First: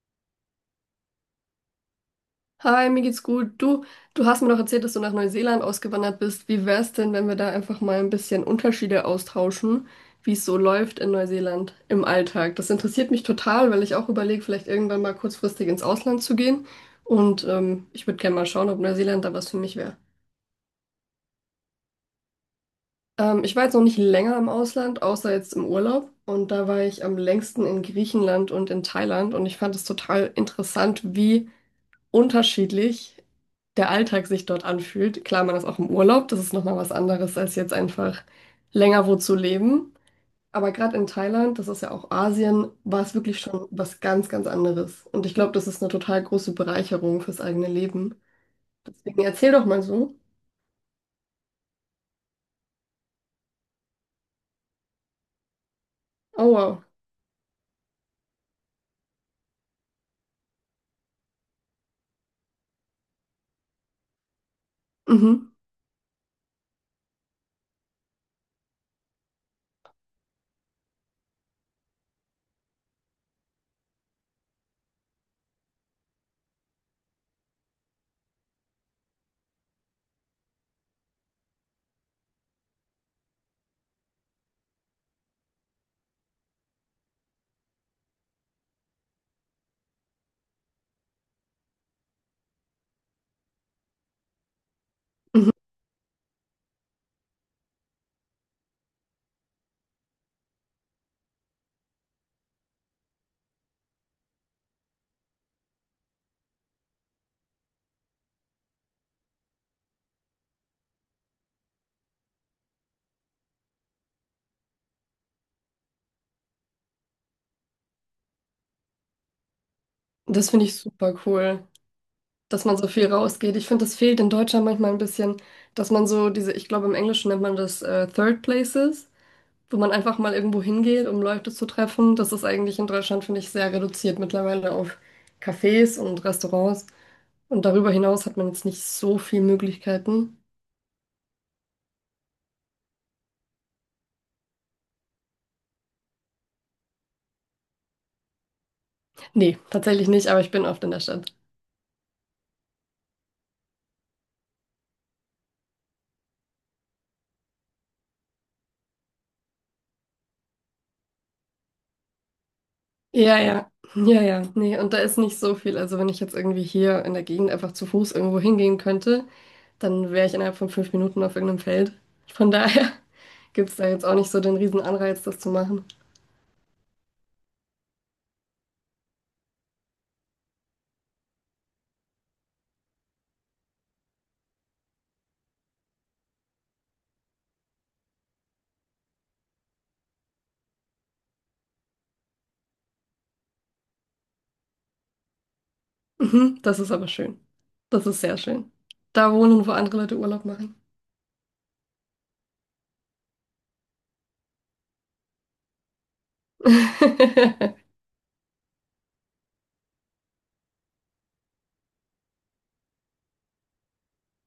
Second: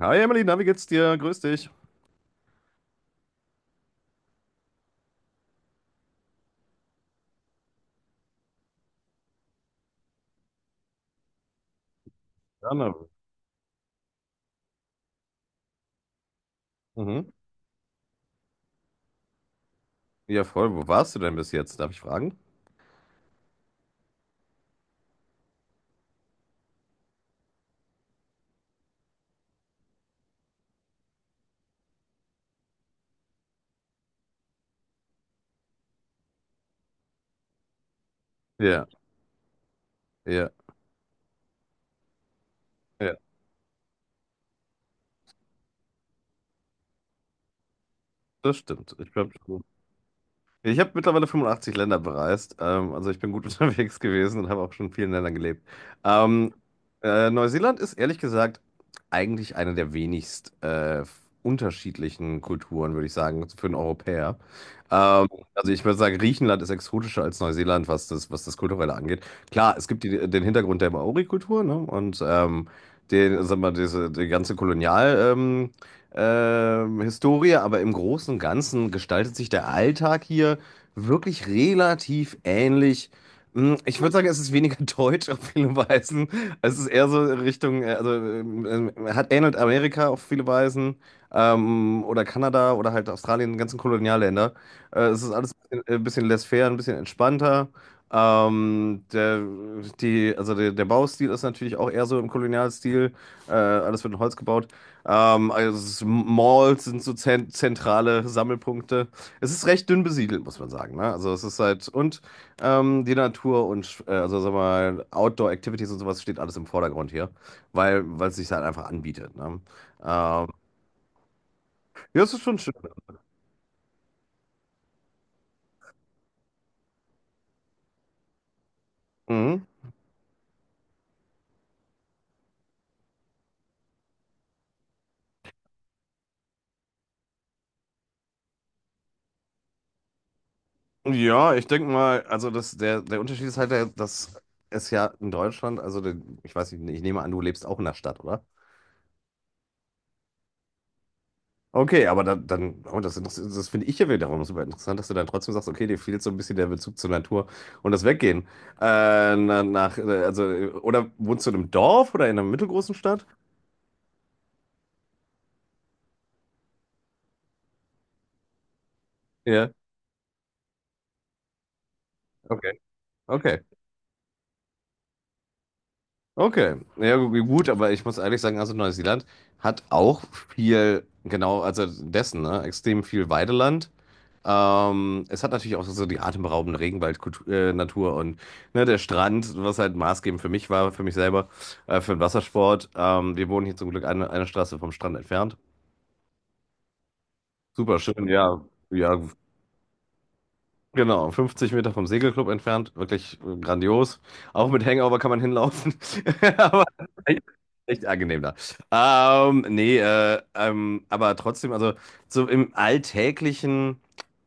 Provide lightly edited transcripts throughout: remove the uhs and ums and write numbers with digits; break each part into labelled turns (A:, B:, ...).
A: Hi Emily, na, wie geht's dir? Grüß dich.
B: Hi, mir geht's gut. Du hast mir doch erzählt, dass du nach Neuseeland ausgewandert bist. Wie wär's denn, wenn wir da einfach mal ein bisschen Unterschiede austauschen, wie es so läuft in Neuseeland im Alltag? Das
A: Gerne.
B: interessiert mich total, weil ich auch überlege, vielleicht irgendwann mal kurzfristig ins Ausland zu gehen.
A: Mhm.
B: Ich würde gerne mal schauen, ob Neuseeland da was für mich wäre.
A: Ja, voll. Wo warst du denn bis jetzt? Darf ich fragen?
B: Ich war jetzt noch nicht länger im Ausland, außer jetzt im Urlaub. Und da war ich am längsten in Griechenland und in Thailand. Und ich fand es total interessant, wie unterschiedlich der Alltag sich dort anfühlt. Klar, man ist auch im Urlaub, das ist nochmal was anderes, als jetzt einfach
A: Ja,
B: länger wo zu leben.
A: ja,
B: Aber gerade in Thailand, das ist ja auch Asien, war es
A: ja,
B: wirklich schon was ganz, ganz anderes. Und ich glaube, das ist eine total große Bereicherung fürs eigene Leben.
A: das stimmt. Ich
B: Deswegen
A: glaube,
B: erzähl doch mal so.
A: Ich habe mittlerweile 85 Länder bereist. Also ich bin gut unterwegs gewesen und habe auch schon in vielen Ländern gelebt.
B: Oh,
A: Ähm,
B: wow.
A: Neuseeland ist ehrlich gesagt eigentlich eine der wenigst unterschiedlichen Kulturen, würde ich sagen, für einen Europäer. Ähm,
B: Mhm.
A: also ich würde sagen, Griechenland ist exotischer als Neuseeland, was das Kulturelle angeht. Klar, es gibt den Hintergrund der Maori-Kultur, ne? Und sag mal, die ganze Kolonial. Historie, aber im Großen und Ganzen gestaltet sich der Alltag hier wirklich relativ ähnlich. Ich würde sagen, es ist weniger deutsch auf viele Weisen. Es ist eher so Richtung, also hat ähnelt Amerika auf viele Weisen oder Kanada oder halt Australien, die ganzen Kolonialländer. Es ist
B: Mhm.
A: alles ein bisschen laissez-faire, ein bisschen entspannter. Der, die, also der, Der Baustil ist natürlich auch eher so im Kolonialstil. Alles wird in Holz gebaut. Malls sind so zentrale Sammelpunkte. Es ist recht dünn besiedelt, muss man sagen. Ne? Also es ist halt, und die Natur und also sag mal, Outdoor-Activities und sowas steht alles im Vordergrund hier, weil es sich halt einfach anbietet. Ne? Ähm,
B: Das finde ich super cool,
A: ja, es ist schon
B: dass
A: schön.
B: man so viel rausgeht. Ich finde, das fehlt in Deutschland manchmal ein bisschen, dass man so diese, ich glaube, im Englischen nennt man das Third Places,
A: Mhm.
B: wo man einfach mal irgendwo hingeht, um Leute zu treffen. Das ist eigentlich in Deutschland, finde ich, sehr reduziert mittlerweile auf Cafés und Restaurants. Und darüber hinaus hat man jetzt nicht so viele Möglichkeiten.
A: Ja, ich denke mal, also der Unterschied ist halt, der, dass es ja in Deutschland, ich weiß nicht, ich nehme an, du lebst auch in der Stadt, oder?
B: Nee, tatsächlich nicht, aber ich bin oft in der Stadt.
A: Okay, aber dann oh, das finde ich ja wiederum super interessant, dass du dann trotzdem sagst, okay, dir fehlt so ein bisschen der Bezug zur Natur und das Weggehen. Oder wohnst du in einem Dorf oder in einer mittelgroßen Stadt?
B: Ja, ja, ja, ja, nee, und da ist nicht so viel. Also wenn ich jetzt irgendwie hier in der Gegend einfach zu Fuß irgendwo hingehen könnte,
A: Ja,
B: dann wäre ich innerhalb von 5 Minuten auf irgendeinem Feld. Von
A: okay,
B: daher
A: okay.
B: gibt es da jetzt auch nicht so den riesen Anreiz, das zu machen.
A: Okay, gut, aber ich muss ehrlich sagen, also Neuseeland hat auch viel, genau, also dessen, ne, extrem viel Weideland. Es hat natürlich auch so die atemberaubende Regenwaldnatur Natur und ne, der Strand, was halt maßgebend für mich war, für mich selber, für den Wassersport. Wir wohnen hier zum Glück eine Straße vom Strand entfernt.
B: Mhm, das ist aber schön.
A: Super
B: Das ist
A: schön,
B: sehr
A: ja,
B: schön.
A: ja,
B: Da wohnen, wo andere Leute Urlaub machen.
A: genau, 50 Meter vom Segelclub entfernt, wirklich grandios. Auch mit Hangover kann man hinlaufen, aber echt, echt angenehm da. Aber trotzdem, also so im Alltäglichen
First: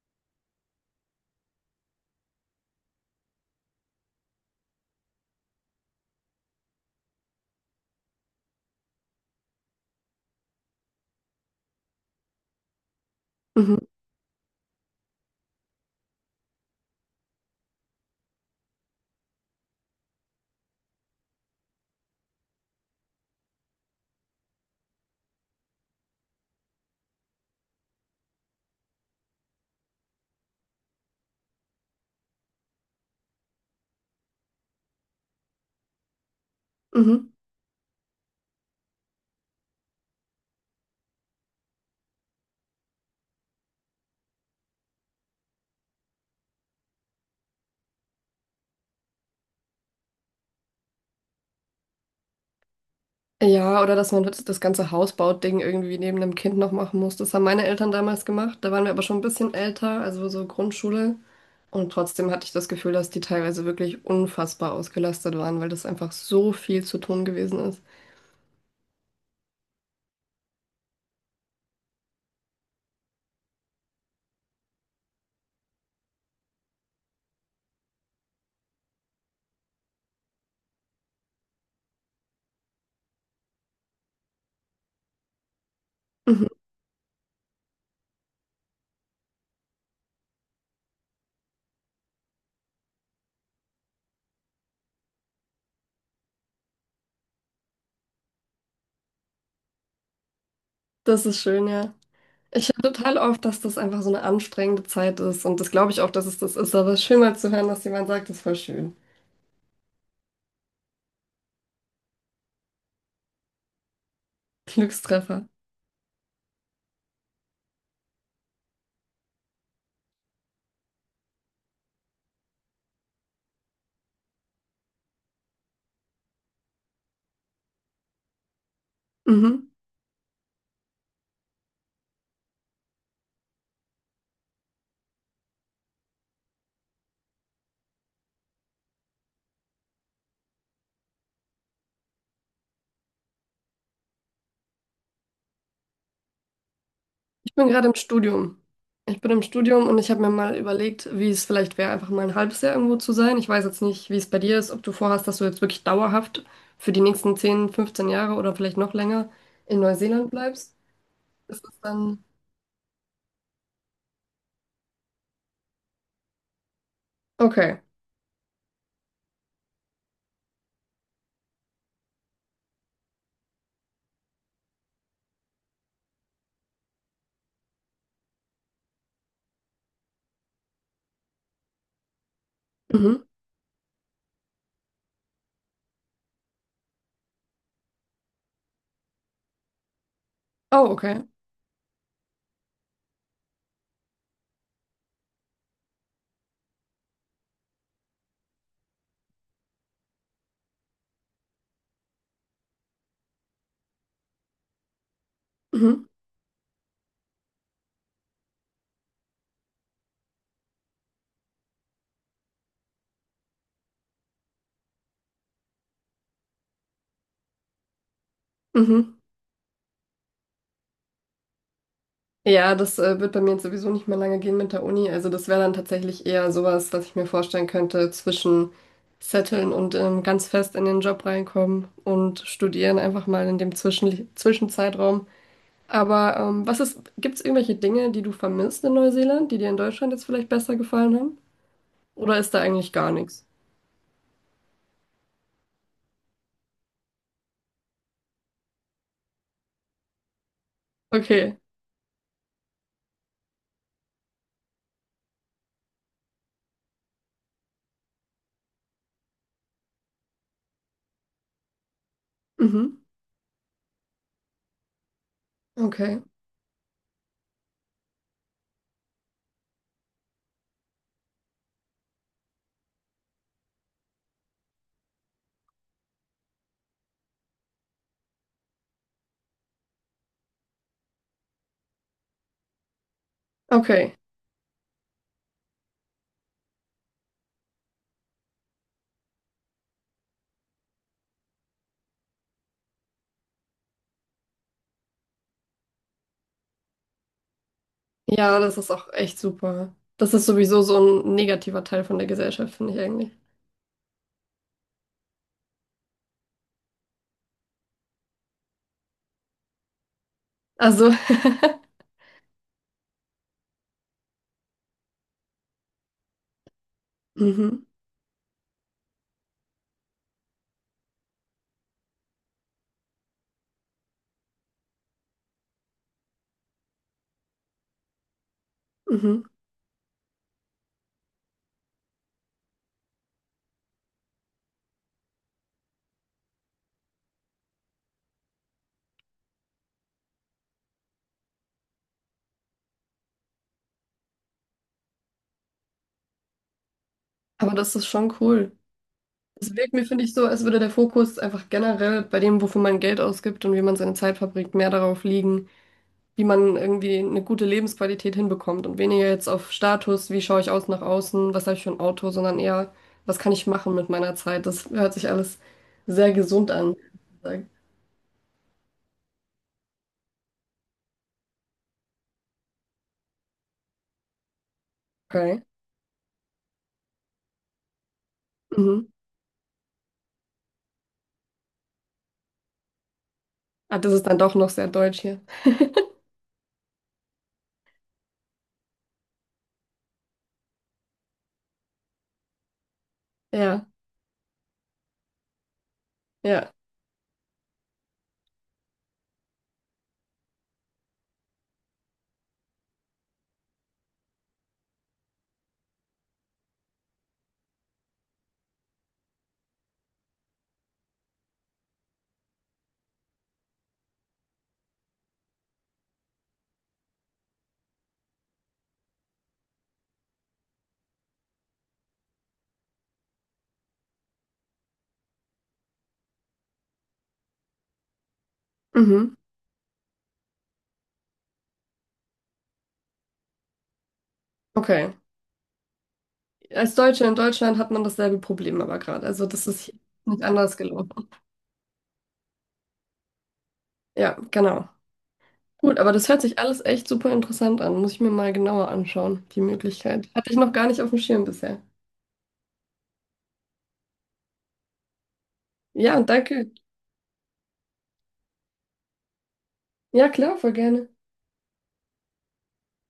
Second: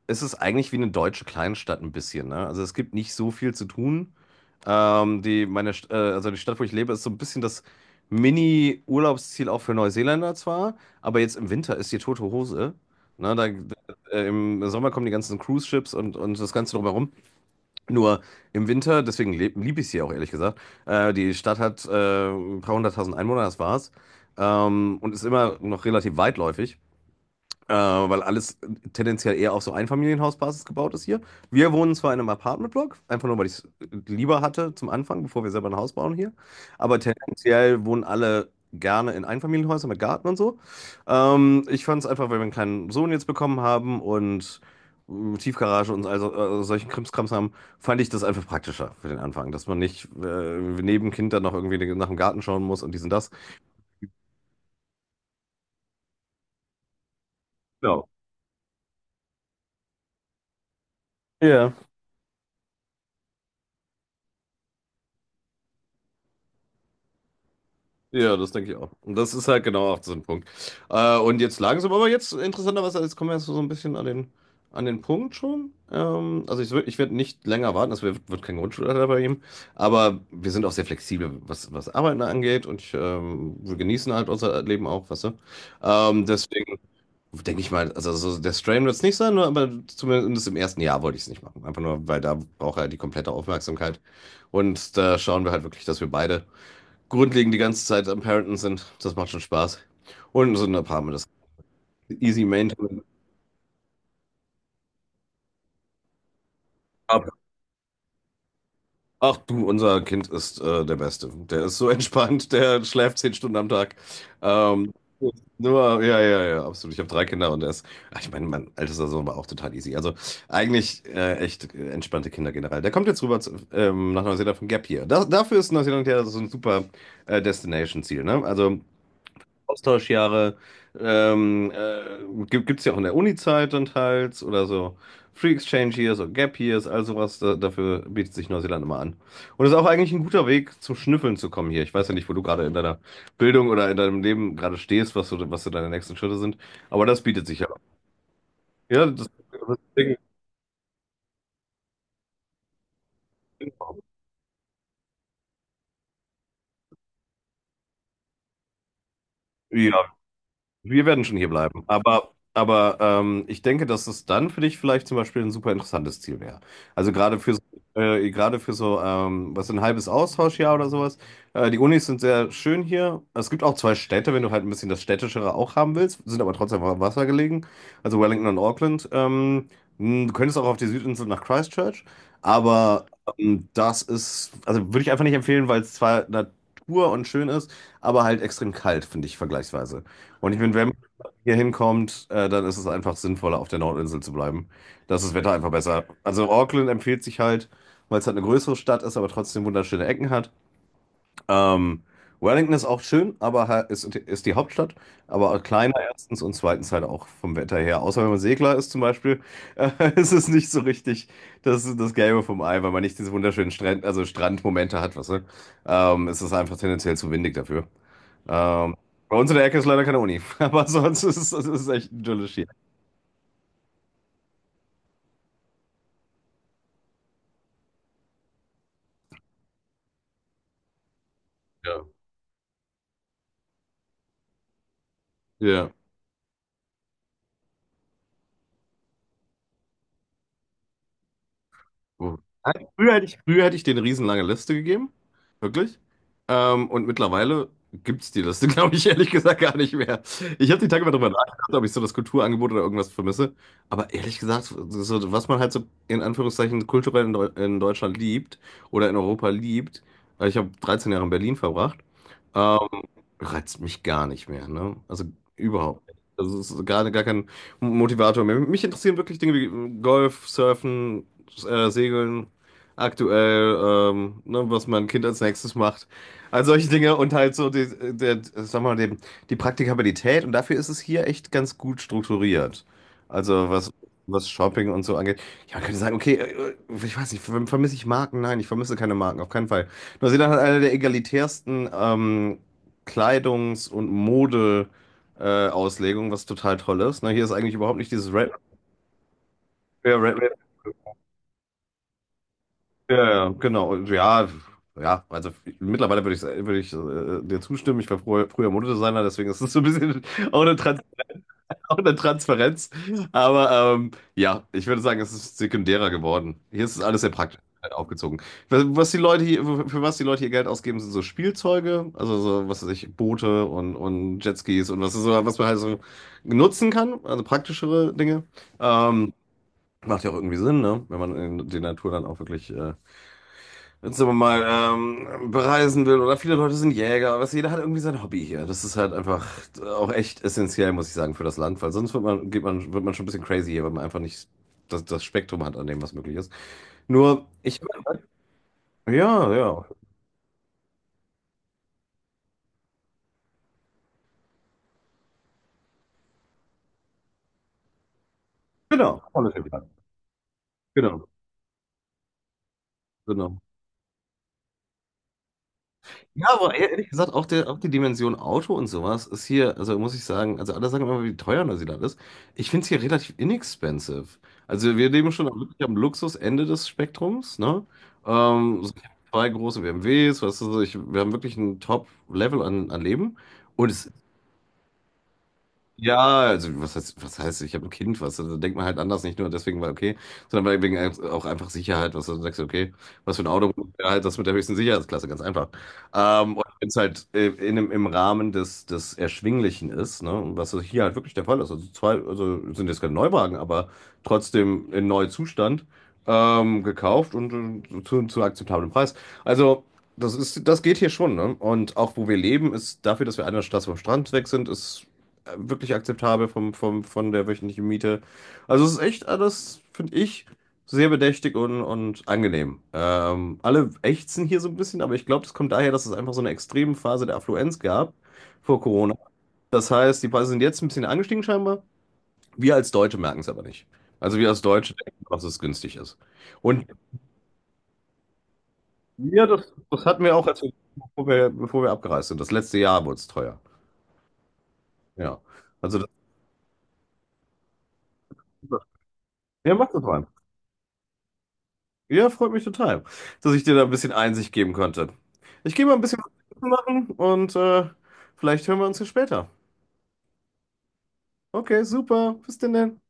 A: ist es eigentlich wie eine deutsche Kleinstadt ein bisschen, ne? Also es gibt nicht so viel zu tun. Also die Stadt, wo ich lebe, ist so ein bisschen das Mini-Urlaubsziel auch für Neuseeländer zwar, aber jetzt im Winter ist die tote Hose. Ne, da,
B: Mhm,
A: Im Sommer kommen die ganzen Cruise-Ships und das Ganze drumherum. Nur im Winter, deswegen liebe ich sie auch ehrlich gesagt. Die Stadt hat ein paar hunderttausend Einwohner, das war's. Und ist immer noch relativ weitläufig. Weil alles tendenziell eher auf so Einfamilienhausbasis gebaut ist hier. Wir wohnen zwar in einem Apartmentblock, einfach nur, weil ich es lieber hatte zum Anfang, bevor wir selber ein Haus bauen hier. Aber
B: mhm.
A: tendenziell wohnen alle gerne in Einfamilienhäusern mit Garten und so. Ich fand es einfach, weil wir einen kleinen Sohn jetzt bekommen haben und Tiefgarage und solchen Krimskrams haben, fand ich das einfach praktischer für den Anfang, dass man nicht neben Kind dann noch irgendwie nach dem Garten schauen muss und dies und das.
B: Ja, oder dass man das das ganze Hausbau-Ding irgendwie neben dem Kind noch machen muss. Das haben meine Eltern
A: Genau.
B: damals gemacht. Da waren wir aber schon ein bisschen älter, also so Grundschule.
A: Ja.
B: Und trotzdem hatte ich das Gefühl, dass die teilweise wirklich unfassbar ausgelastet waren, weil das einfach so viel zu tun gewesen ist.
A: Ja, das denke ich auch. Und das ist halt genau auch so ein Punkt. Und jetzt langsam, aber jetzt interessanterweise, jetzt kommen wir jetzt so ein bisschen an den Punkt schon. Ich werde nicht länger warten, wird kein Grundschulalter bei ihm. Aber wir sind auch sehr flexibel, was Arbeiten angeht. Und wir genießen halt unser Leben auch, weißt du.
B: Mhm.
A: Deswegen denke ich mal, also so der Strain wird es nicht sein, nur- aber zumindest im ersten Jahr wollte ich es nicht machen. Einfach nur, weil da braucht er die komplette Aufmerksamkeit. Und da schauen wir halt wirklich, dass wir beide grundlegend die ganze Zeit am Parenten sind. Das macht schon Spaß. Und sind ein paar Mal das
B: Das ist schön, ja.
A: easy
B: Ich höre
A: maintain.
B: total oft, dass das einfach so eine anstrengende Zeit ist. Und das glaube ich auch, dass es das ist. Aber es ist schön
A: Aber
B: mal zu hören, dass jemand sagt, das ist voll schön.
A: ach du, unser Kind ist der Beste. Der ist so entspannt, der schläft 10 Stunden am Tag. Ähm,
B: Glückstreffer.
A: Nur, ja, ja, ja, absolut. Ich habe 3 Kinder und er ist, ach, ich meine, mein ältester Sohn war auch total easy. Also eigentlich echt entspannte Kinder generell. Der kommt jetzt rüber nach Neuseeland von Gap hier. Dafür ist Neuseeland ja so ein super Destination-Ziel. Ne? Also
B: Mhm.
A: Austauschjahre gibt es ja auch in der Uni-Zeit dann teils oder so Free Exchange Years oder Gap Years, all sowas. Dafür bietet sich Neuseeland immer an. Und das ist auch eigentlich ein guter Weg zum Schnüffeln zu kommen hier. Ich weiß ja nicht, wo du gerade in deiner Bildung oder in deinem Leben gerade stehst, was so deine nächsten Schritte sind, aber das bietet
B: Ich
A: sich ja.
B: bin gerade im Studium.
A: Ja,
B: Ich
A: das,
B: bin im
A: das
B: Studium und ich
A: Ding.
B: habe mir mal überlegt, wie es vielleicht wäre, einfach mal ein halbes Jahr irgendwo zu sein. Ich weiß jetzt nicht, wie es bei dir ist, ob du vorhast, dass du jetzt wirklich dauerhaft für die nächsten 10, 15 Jahre oder vielleicht noch länger in
A: Ja,
B: Neuseeland bleibst.
A: wir werden schon hier
B: Ist das
A: bleiben.
B: dann.
A: Aber ich denke, dass es dann für dich vielleicht zum Beispiel ein super interessantes Ziel wäre. Also gerade für, so-
B: Okay.
A: gerade für was ein halbes Austauschjahr oder sowas. Die Unis sind sehr schön hier. Es gibt auch zwei Städte, wenn du halt ein bisschen das Städtischere auch haben willst, sind aber trotzdem am Wasser gelegen. Also Wellington und Auckland. Du könntest auch auf die Südinsel nach Christchurch. Aber
B: Mhm.
A: das ist, also würde ich einfach nicht empfehlen, weil es zwar Natur und schön ist, aber halt extrem kalt, finde ich vergleichsweise. Und ich finde, wenn
B: Oh,
A: man
B: okay.
A: hier hinkommt, dann ist es einfach sinnvoller, auf der Nordinsel zu bleiben. Da ist das Wetter einfach besser. Also Auckland empfiehlt sich halt, weil es halt eine größere Stadt ist, aber trotzdem wunderschöne Ecken hat. Ähm, Wellington ist auch schön, aber ist die Hauptstadt, aber auch kleiner
B: Mhm.
A: erstens und zweitens halt auch vom Wetter her. Außer wenn man Segler ist zum Beispiel, äh, ist es nicht so richtig das Gelbe vom Ei, weil man nicht diese wunderschönen Strandmomente hat, weißt du? Es ist einfach tendenziell zu windig dafür. Ähm,
B: Mhm.
A: Bei uns in der Ecke ist leider keine Uni, aber sonst ist es echt idyllisch hier.
B: Ja, das wird bei mir jetzt sowieso nicht mehr lange gehen mit der Uni. Also das wäre dann tatsächlich eher sowas, was ich mir vorstellen könnte zwischen Zetteln und ganz fest in den Job reinkommen
A: Ja.
B: und studieren einfach mal in dem Zwischenzeitraum.
A: Ja.
B: Aber was ist, gibt's irgendwelche Dinge, die du vermisst in Neuseeland, die dir in Deutschland jetzt vielleicht besser gefallen haben? Oder
A: Mhm.
B: ist da
A: Nein,
B: eigentlich gar nichts?
A: Früher hätte ich denen eine riesenlange Liste gegeben. Wirklich. Und mittlerweile gibt es die Liste, glaube ich, ehrlich gesagt gar nicht mehr. Ich habe die Tage mal drüber
B: Okay.
A: nachgedacht, ob ich so das Kulturangebot oder irgendwas vermisse. Aber ehrlich gesagt, so, was man halt so in Anführungszeichen kulturell in Deutschland liebt oder in Europa liebt, weil ich habe 13 Jahre in Berlin verbracht, ähm,
B: Mhm.
A: reizt mich gar nicht mehr. Ne? Also überhaupt nicht.
B: Okay.
A: Das ist gar kein Motivator mehr. Mich interessieren wirklich Dinge wie Golf, Surfen Segeln, aktuell, ne, was mein Kind als nächstes macht. All solche Dinge und halt so sag mal, die Praktikabilität und dafür ist es hier echt ganz gut strukturiert. Also was,
B: Okay.
A: was Shopping und so angeht. Ja, man könnte sagen, okay, ich weiß nicht, vermisse ich Marken? Nein, ich vermisse keine Marken, auf keinen Fall. Neuseeland hat eine der egalitärsten Kleidungs- und Mode- Auslegungen, was total toll ist. Ne, hier ist eigentlich überhaupt nicht dieses Red,
B: Ja, das ist auch echt super. Das ist sowieso so ein negativer Teil von der Gesellschaft, finde ich
A: ja,
B: eigentlich.
A: ja, genau. Ja, ja, also mittlerweile würde ich dir zustimmen. Früher Modedesigner, deswegen ist es so ein bisschen auch eine, Trans
B: Also,
A: auch eine Transparenz. Aber ähm, ja, ich würde sagen, es ist sekundärer geworden. Hier ist es alles sehr praktisch
B: mhm,
A: halt aufgezogen. Was die Leute hier, für was die Leute hier Geld ausgeben, sind so Spielzeuge, also so, was weiß ich, Boote und Jetskis und was, so, was man halt so nutzen kann, also praktischere Dinge. Ähm,
B: mhm.
A: Macht ja auch irgendwie Sinn, ne? Wenn man in die Natur dann auch wirklich sagen wir mal, bereisen will oder viele Leute sind Jäger, was jeder hat irgendwie sein Hobby hier. Das ist halt einfach auch echt essentiell, muss ich sagen, für das Land, weil sonst wird man wird man schon ein bisschen crazy hier, weil man einfach nicht das Spektrum hat an dem, was möglich ist. Nur,
B: Aber
A: ich,
B: das ist schon cool.
A: ja,
B: Es
A: ja,
B: wirkt mir, finde ich, so, als würde der Fokus einfach generell bei dem, wofür man Geld ausgibt und wie man seine Zeit verbringt, mehr darauf liegen, wie man irgendwie eine gute Lebensqualität hinbekommt und
A: genau,
B: weniger jetzt
A: Politics.
B: auf Status, wie schaue ich aus nach
A: Genau,
B: außen, was habe ich für ein Auto, sondern eher, was kann
A: genau.
B: ich machen mit meiner Zeit. Das hört sich alles sehr
A: Ja,
B: gesund
A: aber
B: an.
A: ehrlich gesagt, auch die Dimension Auto und sowas ist hier, also muss ich sagen, also alle sagen immer, wie teuer Neuseeland ist. Ich finde es hier relativ inexpensive. Also wir leben schon
B: Okay.
A: wirklich am Luxusende des Spektrums, ne? So
B: Mhm.
A: zwei große BMWs, weißt du, wir haben wirklich ein Top-Level an, an Leben. Und
B: Ah,
A: es
B: das ist dann doch noch sehr deutsch hier.
A: ja, was heißt, ich habe ein Kind, was? Da denkt man halt anders, nicht nur deswegen, weil okay, sondern weil auch einfach Sicherheit, was du sagst, okay, was für ein Auto,
B: Ja,
A: ja, halt das mit der höchsten Sicherheitsklasse, ganz einfach. Und
B: ja.
A: wenn es halt im Rahmen des, des Erschwinglichen ist, ne, und was hier halt wirklich der Fall ist, also zwei, also sind jetzt keine Neuwagen, aber trotzdem in neuem Zustand gekauft und zu akzeptablem Preis. Also das geht hier schon, ne? Und auch wo wir leben, ist dafür, dass wir einer Straße vom Strand weg sind, ist wirklich akzeptabel von der wöchentlichen Miete. Also es ist echt alles, finde ich, sehr bedächtig und angenehm. Alle ächzen hier so ein bisschen, aber ich glaube, das kommt daher, dass es einfach so eine extreme Phase der Affluenz gab vor Corona.
B: Mhm.
A: Das heißt, die Preise sind jetzt ein bisschen angestiegen scheinbar. Wir als Deutsche merken es aber nicht. Also wir als Deutsche
B: Okay.
A: denken, dass es günstig ist. Und
B: Als Deutsche in Deutschland hat man dasselbe Problem aber gerade. Also
A: wir,
B: das
A: das,
B: ist hier
A: das hatten wir
B: nicht
A: auch,
B: anders
A: bevor
B: gelaufen.
A: bevor wir abgereist sind. Das letzte Jahr wurde es teuer.
B: Ja, genau.
A: Ja.
B: Gut,
A: Also das,
B: aber das hört sich alles echt super interessant an. Muss ich mir mal genauer anschauen, die
A: ja, macht das mal.
B: Möglichkeit. Hatte ich noch gar nicht auf dem Schirm bisher.
A: Ja, freut mich total, dass ich dir da ein bisschen Einsicht geben konnte. Ich gehe mal ein bisschen
B: Ja,
A: was
B: danke.
A: machen und vielleicht hören wir uns ja später.
B: Ja, klar, voll gerne.
A: Okay, super. Bis denn dann.